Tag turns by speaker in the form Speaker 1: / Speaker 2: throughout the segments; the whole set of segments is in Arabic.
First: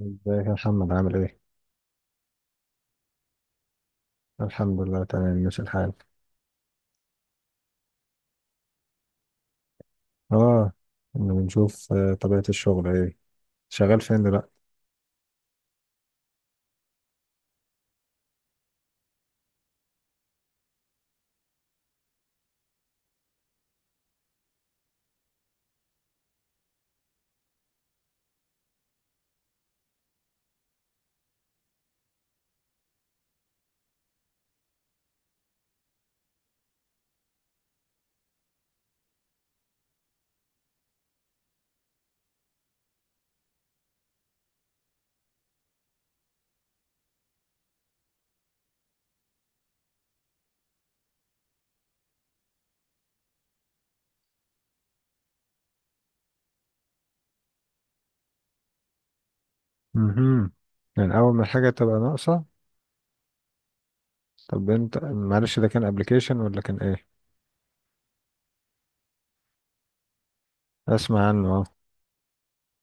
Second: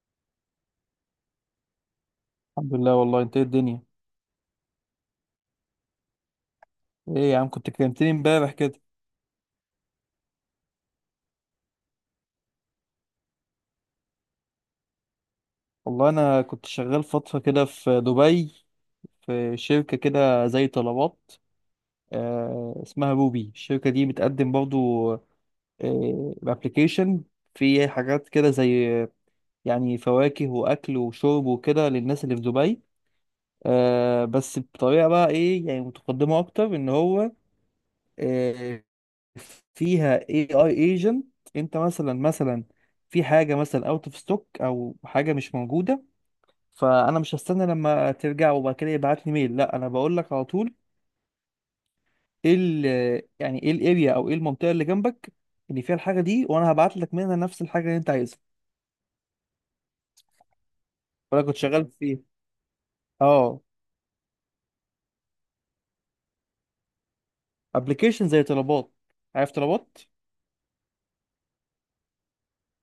Speaker 1: ازيك يا محمد عامل ايه؟
Speaker 2: الحمد لله. والله انت ايه الدنيا؟
Speaker 1: الحمد لله تمام ماشي الحال.
Speaker 2: ايه يا عم، كنت كلمتني امبارح كده.
Speaker 1: اه. إنه بنشوف طبيعة الشغل ايه. شغال فين دلوقتي؟
Speaker 2: والله انا كنت شغال فترة كده في دبي، في شركة كده زي طلبات. آه اسمها روبي، الشركة دي بتقدم برضو آه ابلكيشن في حاجات كده زي يعني فواكه واكل وشرب وكده للناس اللي في دبي. آه بس بطريقة بقى ايه يعني متقدمة اكتر، ان هو آه، فيها AI agent. انت مثلا في حاجة مثلا اوت اوف ستوك او حاجة مش موجودة، فانا مش هستنى لما ترجع وبعد كده يبعت لي ميل، لا انا بقول لك على طول ايه ال يعني ايه الاريا او ايه المنطقة اللي جنبك اللي فيها الحاجة دي، وانا هبعت لك منها نفس الحاجة اللي انت عايزها.
Speaker 1: امم، يعني اول ما
Speaker 2: وانا كنت
Speaker 1: الحاجة
Speaker 2: شغال
Speaker 1: تبقى
Speaker 2: فيه.
Speaker 1: ناقصة.
Speaker 2: اه
Speaker 1: طب انت معلش ده كان ابلكيشن ولا كان ايه؟
Speaker 2: ابلكيشن زي طلبات، عارف طلبات؟
Speaker 1: اسمع عنه اه.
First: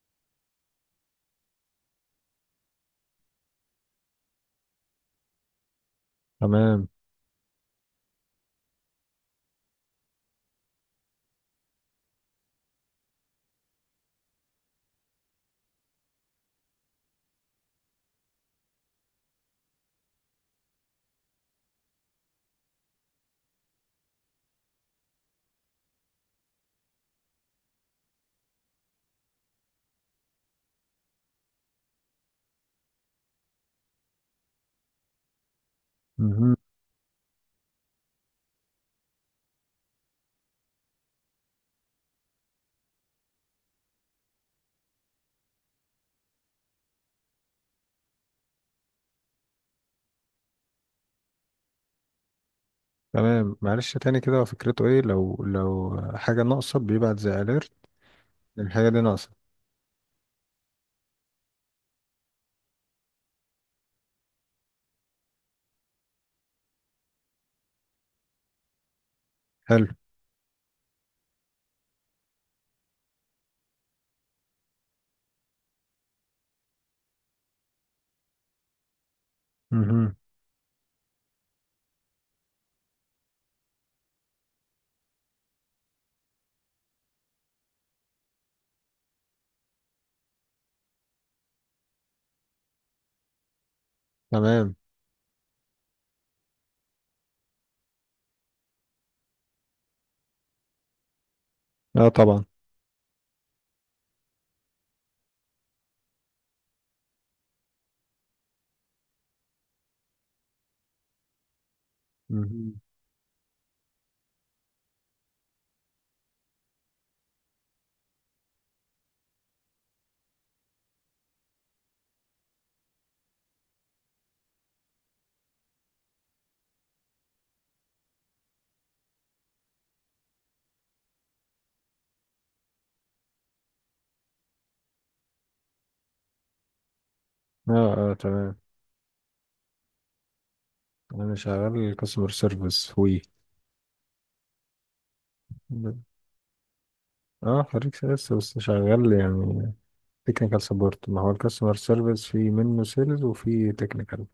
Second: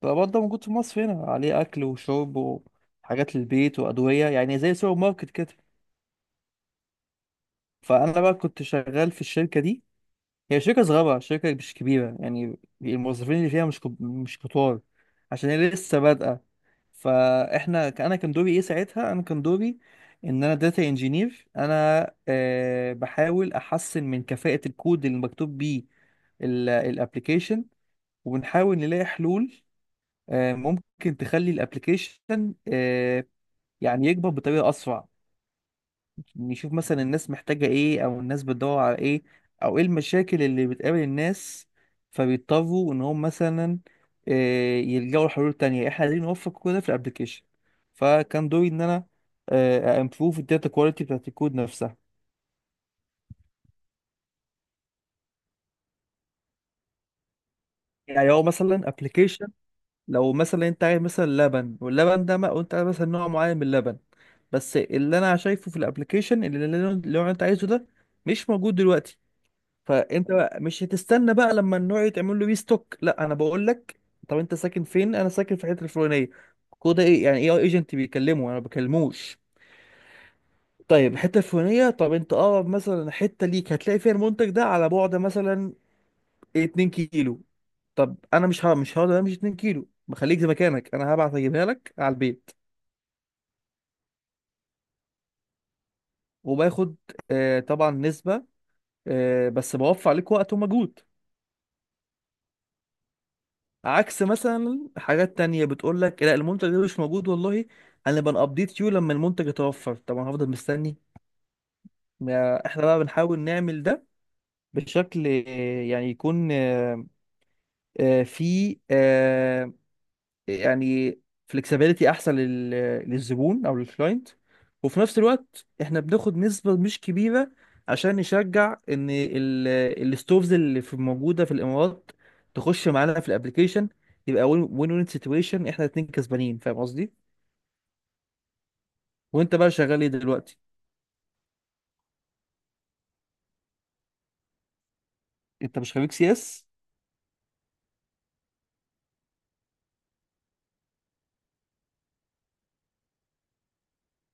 Speaker 2: طلبات ده موجود في مصر هنا، عليه اكل وشرب وحاجات للبيت وادوية، يعني زي سوبر ماركت كده.
Speaker 1: تمام.
Speaker 2: فانا بقى كنت شغال في الشركة دي، هي شركة صغيرة، شركة مش كبيرة، يعني الموظفين اللي فيها مش كتار، عشان هي لسه بادئة. فاحنا انا كان دوري ايه ساعتها؟ انا كان دوري ان انا داتا انجينير. انا أه بحاول احسن من كفاءة الكود اللي مكتوب بيه الابلكيشن، وبنحاول نلاقي حلول أه ممكن تخلي الابلكيشن أه يعني يكبر بطريقة اسرع.
Speaker 1: امم.
Speaker 2: نشوف مثلا الناس محتاجة ايه، او الناس بتدور على ايه، او ايه المشاكل اللي بتقابل الناس فبيضطروا ان هم مثلا يلجأوا لحلول تانية. احنا عايزين نوفق كل ده في الابليكيشن. فكان دوري ان انا امبروف الداتا كواليتي بتاعت الكود نفسها.
Speaker 1: تمام معلش تاني كده هو فكرته ايه لو حاجة ناقصة بيبعت زي اليرت
Speaker 2: يعني هو مثلا
Speaker 1: الحاجة دي
Speaker 2: ابلكيشن،
Speaker 1: ناقصة.
Speaker 2: لو مثلا انت عايز مثلا لبن، واللبن ده ما وانت عايز مثلا نوع معين من اللبن بس اللي انا شايفه في الابلكيشن اللي انت عايزه ده مش موجود دلوقتي،
Speaker 1: حلو.
Speaker 2: فانت بقى مش هتستنى بقى لما النوع يتعمل له ريستوك، لا انا بقول لك طب انت ساكن فين؟ انا ساكن في الحته الفلانيه. كود ايه يعني، اي ايجنت بيكلمه، انا ما بكلموش.
Speaker 1: امم.
Speaker 2: طيب الحته الفلانيه، طب انت اقرب مثلا حته ليك هتلاقي فيها المنتج ده على بعد مثلا 2 كيلو. طب انا مش هقدر امشي 2 كيلو، بخليك زي مكانك انا هبعت اجيبها لك على البيت.
Speaker 1: تمام.
Speaker 2: وباخد آه طبعا نسبه، آه بس بوفر عليك وقت ومجهود.
Speaker 1: اه طبعا.
Speaker 2: عكس مثلا حاجات تانية بتقول لك لا المنتج ده مش موجود، والله هنبقى نابديت يو لما المنتج يتوفر، طبعا هفضل مستني. ما
Speaker 1: امم.
Speaker 2: احنا بقى بنحاول نعمل ده بشكل يعني يكون في يعني فلكسبيليتي احسن لل... للزبون او للكلاينت، وفي نفس الوقت احنا بناخد نسبة مش كبيرة عشان نشجع ان ال... الستوفز اللي في موجودة في الامارات تخش معانا في الابليكيشن. يبقى وين وين وين سيتويشن، احنا اتنين كسبانين، فاهم قصدي؟
Speaker 1: اه اه تمام.
Speaker 2: وانت بقى شغال ايه دلوقتي؟
Speaker 1: انا شغال كاستمر سيرفيس وي.
Speaker 2: انت مش خريج سي اس؟
Speaker 1: اه خريج سيلز بس شغال يعني تكنيكال سبورت، ما هو الكاستمر سيرفيس في منه سيلز وفي تكنيكال.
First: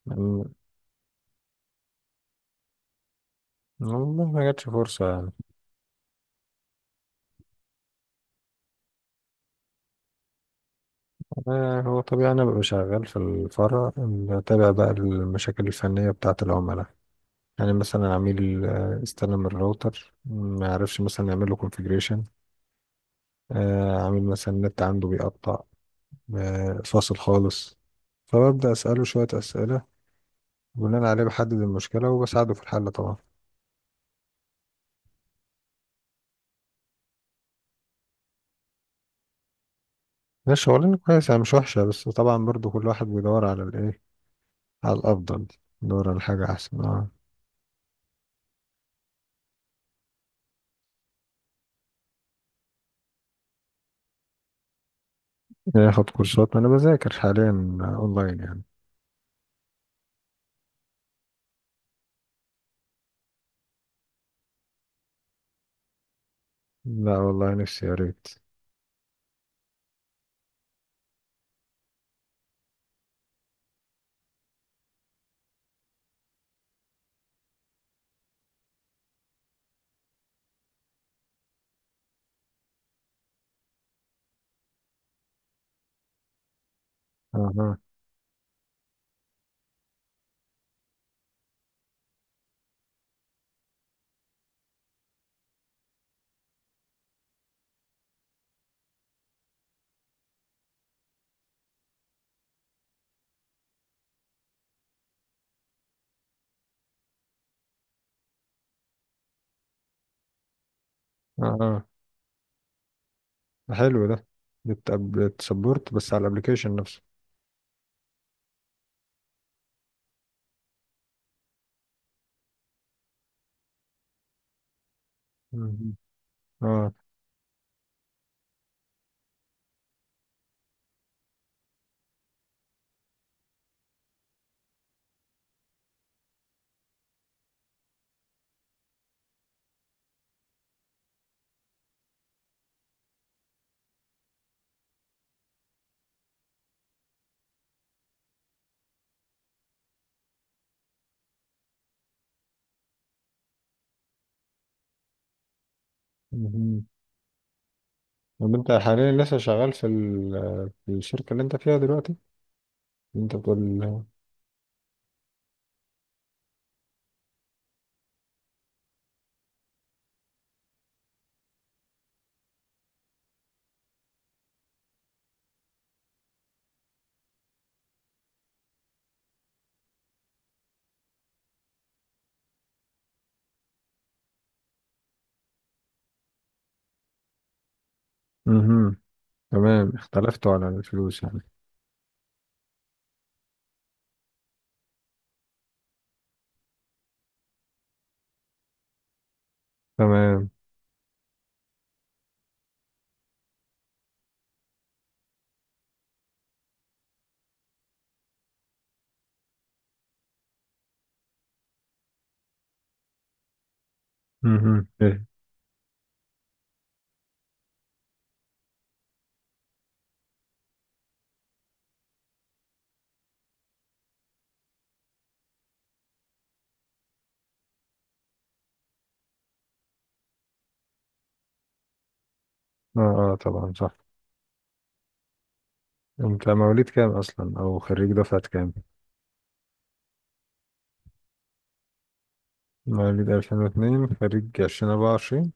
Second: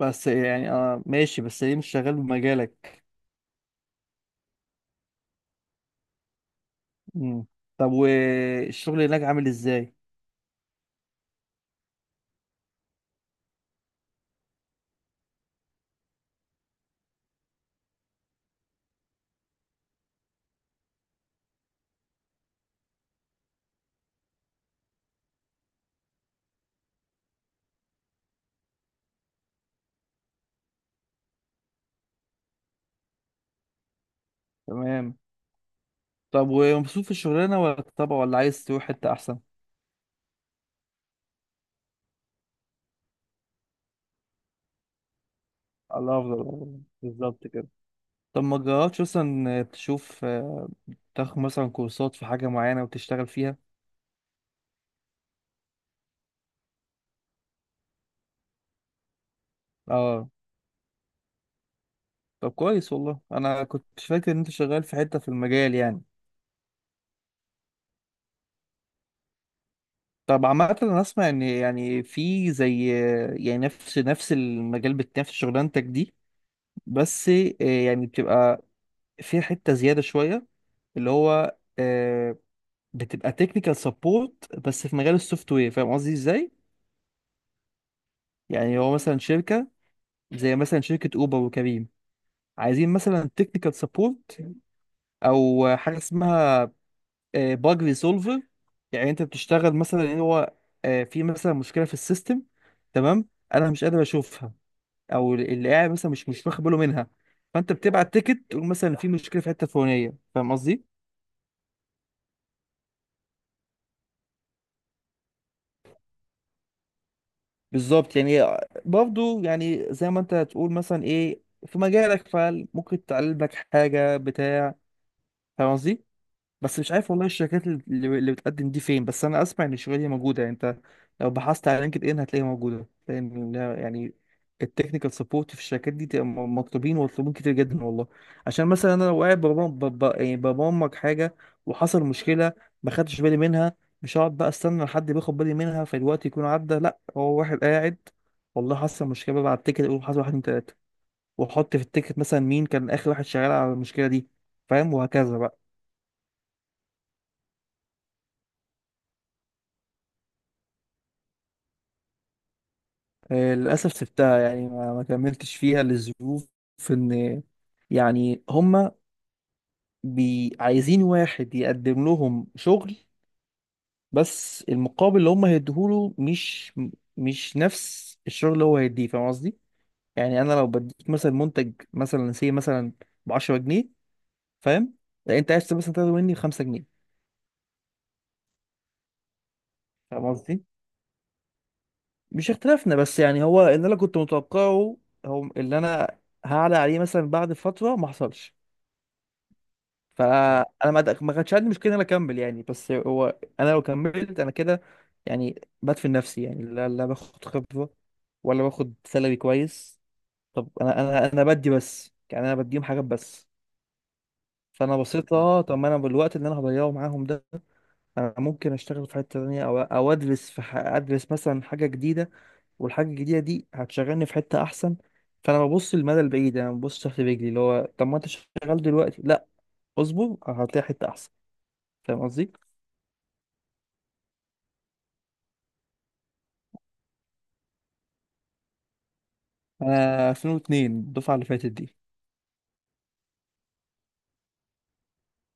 Speaker 2: بس
Speaker 1: يعني
Speaker 2: يعني اه ماشي، بس ليه مش شغال بمجالك؟
Speaker 1: والله ما جاتش فرصة يعني.
Speaker 2: مم. طب والشغل هناك عامل ازاي؟
Speaker 1: آه هو طبيعي، أنا ببقى شغال في الفرع بتابع بقى المشاكل الفنية بتاعة العملاء. يعني مثلا عميل استلم الراوتر ما عرفش مثلا يعمل له كونفيجريشن. عميل مثلا النت عنده بيقطع، فاصل خالص، فببدأ أسأله شوية أسئلة، بناء عليه بحدد المشكلة وبساعده في الحل طبعا.
Speaker 2: تمام. طب ومبسوط في الشغلانة، ولا طبعا ولا عايز تروح حتة احسن؟
Speaker 1: ده شغلانة كويسة مش وحشة، بس طبعا برضو كل واحد بيدور على الإيه، على الأفضل، بيدور
Speaker 2: الله
Speaker 1: على
Speaker 2: افضل
Speaker 1: حاجة
Speaker 2: والله.
Speaker 1: أحسن اه.
Speaker 2: بالظبط كده. طب ما تجربش مثلا تشوف تاخد مثلا كورسات في حاجة معينة وتشتغل فيها.
Speaker 1: ياخد كورسات، ما أنا بذاكر حاليا أونلاين يعني.
Speaker 2: اه طب كويس، والله انا كنت فاكر ان انت شغال في حتة في المجال يعني.
Speaker 1: لا والله نفسي يا ريت.
Speaker 2: طب عامة انا اسمع ان يعني في زي يعني نفس نفس المجال نفس شغلانتك دي، بس يعني بتبقى في حتة زيادة شوية، اللي هو بتبقى تكنيكال سبورت بس في مجال السوفت وير، فاهم قصدي ازاي؟
Speaker 1: أها.
Speaker 2: يعني هو مثلا شركة زي مثلا شركة أوبر وكريم، عايزين مثلا تكنيكال سبورت أو حاجة اسمها باج ريسولفر. يعني أنت بتشتغل مثلا إن هو في مثلا مشكلة في السيستم، تمام، أنا مش قادر أشوفها أو اللي قاعد مثلا مش واخد باله منها، فأنت بتبعت تيكت تقول مثلا في مشكلة في الحتة الفلانية، فاهم قصدي؟
Speaker 1: أها حلو ده، بتسبورت بس على الأبليكيشن نفسه.
Speaker 2: بالظبط يعني. برضه يعني زي ما أنت هتقول مثلا إيه في مجالك، فممكن تعلم لك حاجة بتاع، فاهم
Speaker 1: مهم.
Speaker 2: قصدي؟ بس مش
Speaker 1: اه.
Speaker 2: عارف والله الشركات اللي بتقدم دي فين، بس انا اسمع ان الشغلانه دي موجوده يعني. انت لو بحثت على لينكد ان هتلاقيها موجوده، لان يعني التكنيكال سبورت في الشركات دي تبقى مطلوبين، ومطلوبين كتير جدا والله. عشان مثلا انا لو قاعد يعني ببرمج حاجه وحصل مشكله ما خدتش بالي منها، مش هقعد بقى استنى لحد بياخد بالي منها فالوقت يكون عدى، لا هو واحد قاعد والله حصل مشكله، بقى على التيكت اقول حصل واحد اتنين تلاته، واحط في التيكت مثلا مين كان اخر واحد شغال على المشكله دي، فاهم؟ وهكذا بقى.
Speaker 1: مهم. طب أنت حاليا لسه شغال في، في الشركة اللي أنت فيها دلوقتي؟ اللي أنت بتقول.
Speaker 2: للأسف سبتها يعني ما كملتش فيها للظروف، إن يعني هما بي عايزين واحد يقدم لهم شغل بس المقابل اللي هما هيديهوله مش مش نفس الشغل اللي هو هيديه، فاهم قصدي؟ يعني أنا لو بديك مثلا منتج مثلا سي مثلا ب 10 جنيه، فاهم؟ لا أنت عايز مثلا تاخد مني 5 جنيه،
Speaker 1: مهم. تمام،
Speaker 2: فاهم
Speaker 1: اختلفتوا
Speaker 2: قصدي؟
Speaker 1: على الفلوس يعني.
Speaker 2: مش اختلافنا بس، يعني هو اللي أنا كنت متوقعه هو اللي أنا هعلى عليه مثلا بعد فترة ما حصلش.
Speaker 1: تمام.
Speaker 2: فانا ما كانش عندي مشكله ان انا اكمل يعني، بس هو انا لو كملت انا كده يعني بدفن نفسي يعني، لا لا باخد خبره ولا باخد سالري كويس. طب انا انا بدي بس، يعني انا بديهم حاجات بس.
Speaker 1: مهم.
Speaker 2: فانا
Speaker 1: إيه.
Speaker 2: بصيت اه طب ما انا بالوقت اللي انا هضيعه معاهم ده انا ممكن اشتغل في حته تانية او او ادرس في ادرس مثلا حاجه جديده، والحاجه الجديده دي هتشغلني في حته احسن. فانا ببص للمدى البعيد، انا ببص تحت رجلي اللي هو طب ما انت شغال دلوقتي، لا اصبر هتلاقي حته احسن، فاهم قصدي؟
Speaker 1: اه اه طبعا صح. انت مواليد كام اصلا او خريج دفعة كام؟
Speaker 2: انا 2002، الدفعه اللي فاتت دي.
Speaker 1: مواليد 2002 خريج 2024.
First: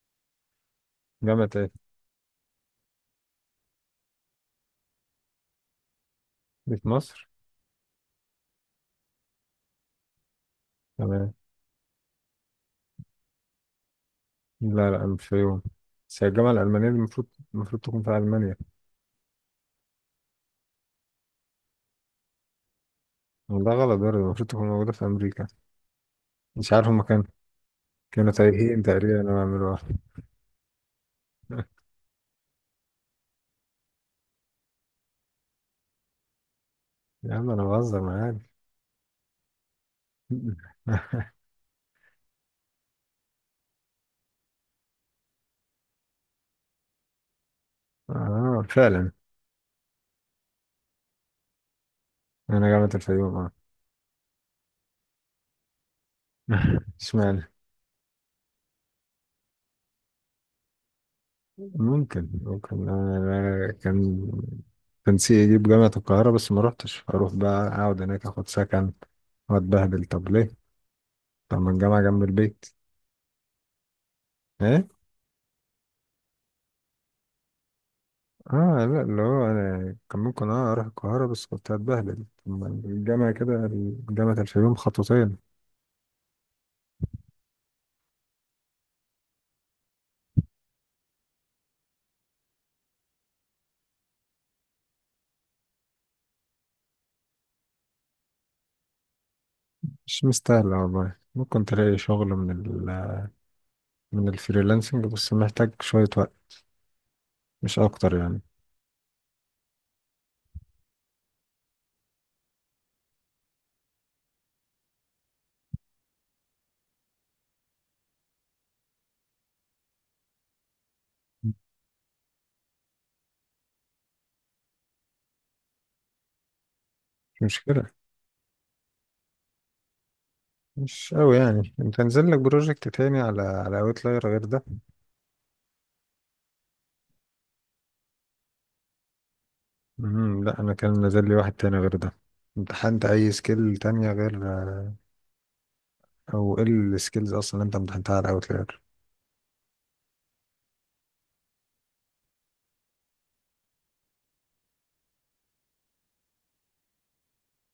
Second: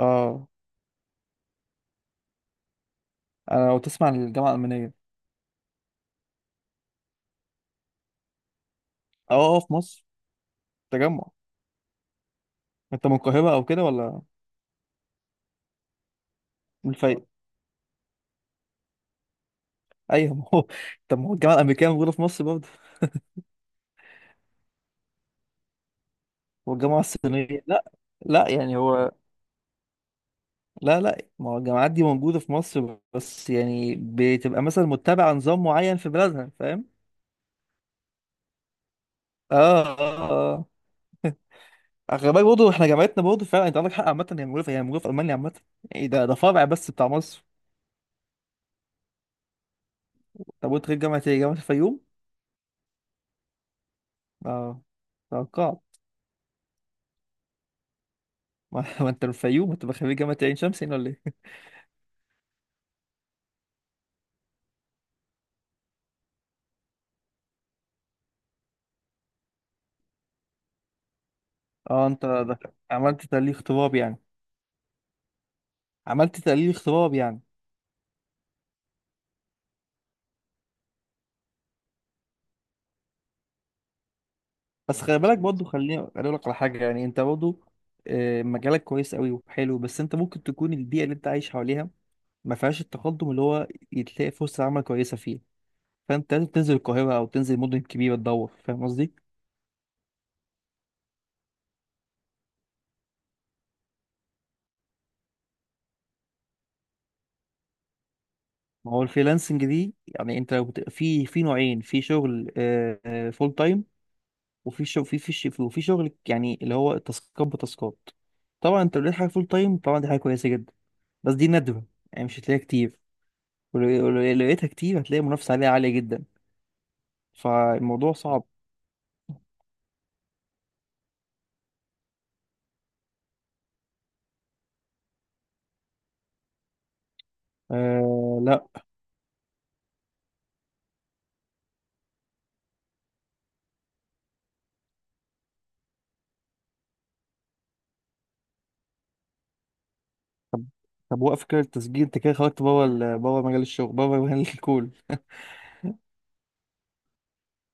Speaker 2: اه
Speaker 1: جامعة ايه؟
Speaker 2: انا لو تسمع عن الجامعه الالمانيه.
Speaker 1: دي في مصر.
Speaker 2: اه اه في مصر. تجمع.
Speaker 1: تمام.
Speaker 2: انت من القاهره او كده ولا؟
Speaker 1: لا لا مش في يوم، بس هي الجامعة الألمانية
Speaker 2: من
Speaker 1: دي المفروض،
Speaker 2: الفيوم.
Speaker 1: المفروض تكون في ألمانيا.
Speaker 2: ايوه ما هو طب ما هو الجامعه الامريكيه موجوده في مصر برضه.
Speaker 1: ده غلط برضه، المفروض تكون موجودة في أمريكا. مش عارف
Speaker 2: والجامعه
Speaker 1: هما كانوا،
Speaker 2: الصينيه؟ لا
Speaker 1: كانوا
Speaker 2: لا يعني
Speaker 1: تايهين
Speaker 2: هو،
Speaker 1: تقريبا أنا بعملوها
Speaker 2: لا لا ما هو الجامعات دي موجوده في مصر بس يعني بتبقى مثلا متبعه نظام معين في بلادها، فاهم؟
Speaker 1: يا عم أنا بهزر معاك.
Speaker 2: اه اه. اه خلي بالك برضه احنا جامعتنا برضه فعلا انت عندك حق، عامه هي موجوده في هي موجوده في المانيا عامه، يعني ده ده فرع بس بتاع مصر.
Speaker 1: اه فعلا.
Speaker 2: طب وانت غير جامعه ايه؟ جامعه الفيوم؟
Speaker 1: أنا جامعة الفيوم اه.
Speaker 2: اه توقعت.
Speaker 1: اشمعنى.
Speaker 2: ما ما انت من الفيوم، انت من خريج جامعة عين شمس هنا ولا ايه؟
Speaker 1: ممكن ممكن، أنا كان، كان نفسي يجيب جامعة القاهرة بس ما روحتش، أروح بقى أقعد هناك أخد سكن وأتبهدل، طب ليه؟ طب ما الجامعة
Speaker 2: اه
Speaker 1: جنب
Speaker 2: انت ده
Speaker 1: البيت.
Speaker 2: عملت تحليل اغتراب يعني.
Speaker 1: إيه؟
Speaker 2: عملت تحليل اغتراب يعني.
Speaker 1: آه لا، اللي هو أنا كان ممكن أه أروح القاهرة بس كنت هتبهدل، طب ما الجامعة كده، جامعة الفيوم
Speaker 2: بس خلي
Speaker 1: خطوتين.
Speaker 2: بالك برضه، خليني اقول لك على حاجة يعني انت برضه مجالك كويس قوي وحلو، بس انت ممكن تكون البيئة اللي انت عايش حواليها ما فيهاش التقدم اللي هو تلاقي فرصة عمل كويسة فيه، فانت لازم تنزل القاهرة او تنزل مدن كبيرة تدور، فاهم قصدي؟
Speaker 1: مش مستاهلة والله. ممكن تلاقي شغل من من الفريلانسنج، بس محتاج شوية وقت مش أكتر يعني.
Speaker 2: ما هو الفريلانسنج دي يعني انت لو في في نوعين في شغل، فول تايم، وفي شغل في وفي شغل يعني اللي هو تاسكات بتاسكات. طبعا انت لو لقيت حاجه فول تايم طبعا دي حاجه كويسه جدا، بس دي
Speaker 1: مش
Speaker 2: نادره يعني مش هتلاقيها كتير، ولو لقيتها كتير هتلاقي المنافسه عليها عاليه جدا،
Speaker 1: مشكلة.
Speaker 2: فالموضوع صعب.
Speaker 1: مش أوي يعني، أنت نزل لك بروجكت تاني على أوتلاير غير ده؟
Speaker 2: آه لا.
Speaker 1: مم، لا انا كان نزل لي واحد تاني غير ده. امتحنت اي سكيل تانية غير، او ايه السكيلز اصلا اللي انت امتحنتها على اوتلاير؟
Speaker 2: طب طب وقف كده التسجيل انت كده خرجت بره بره مجال الشغل بره مجال الكول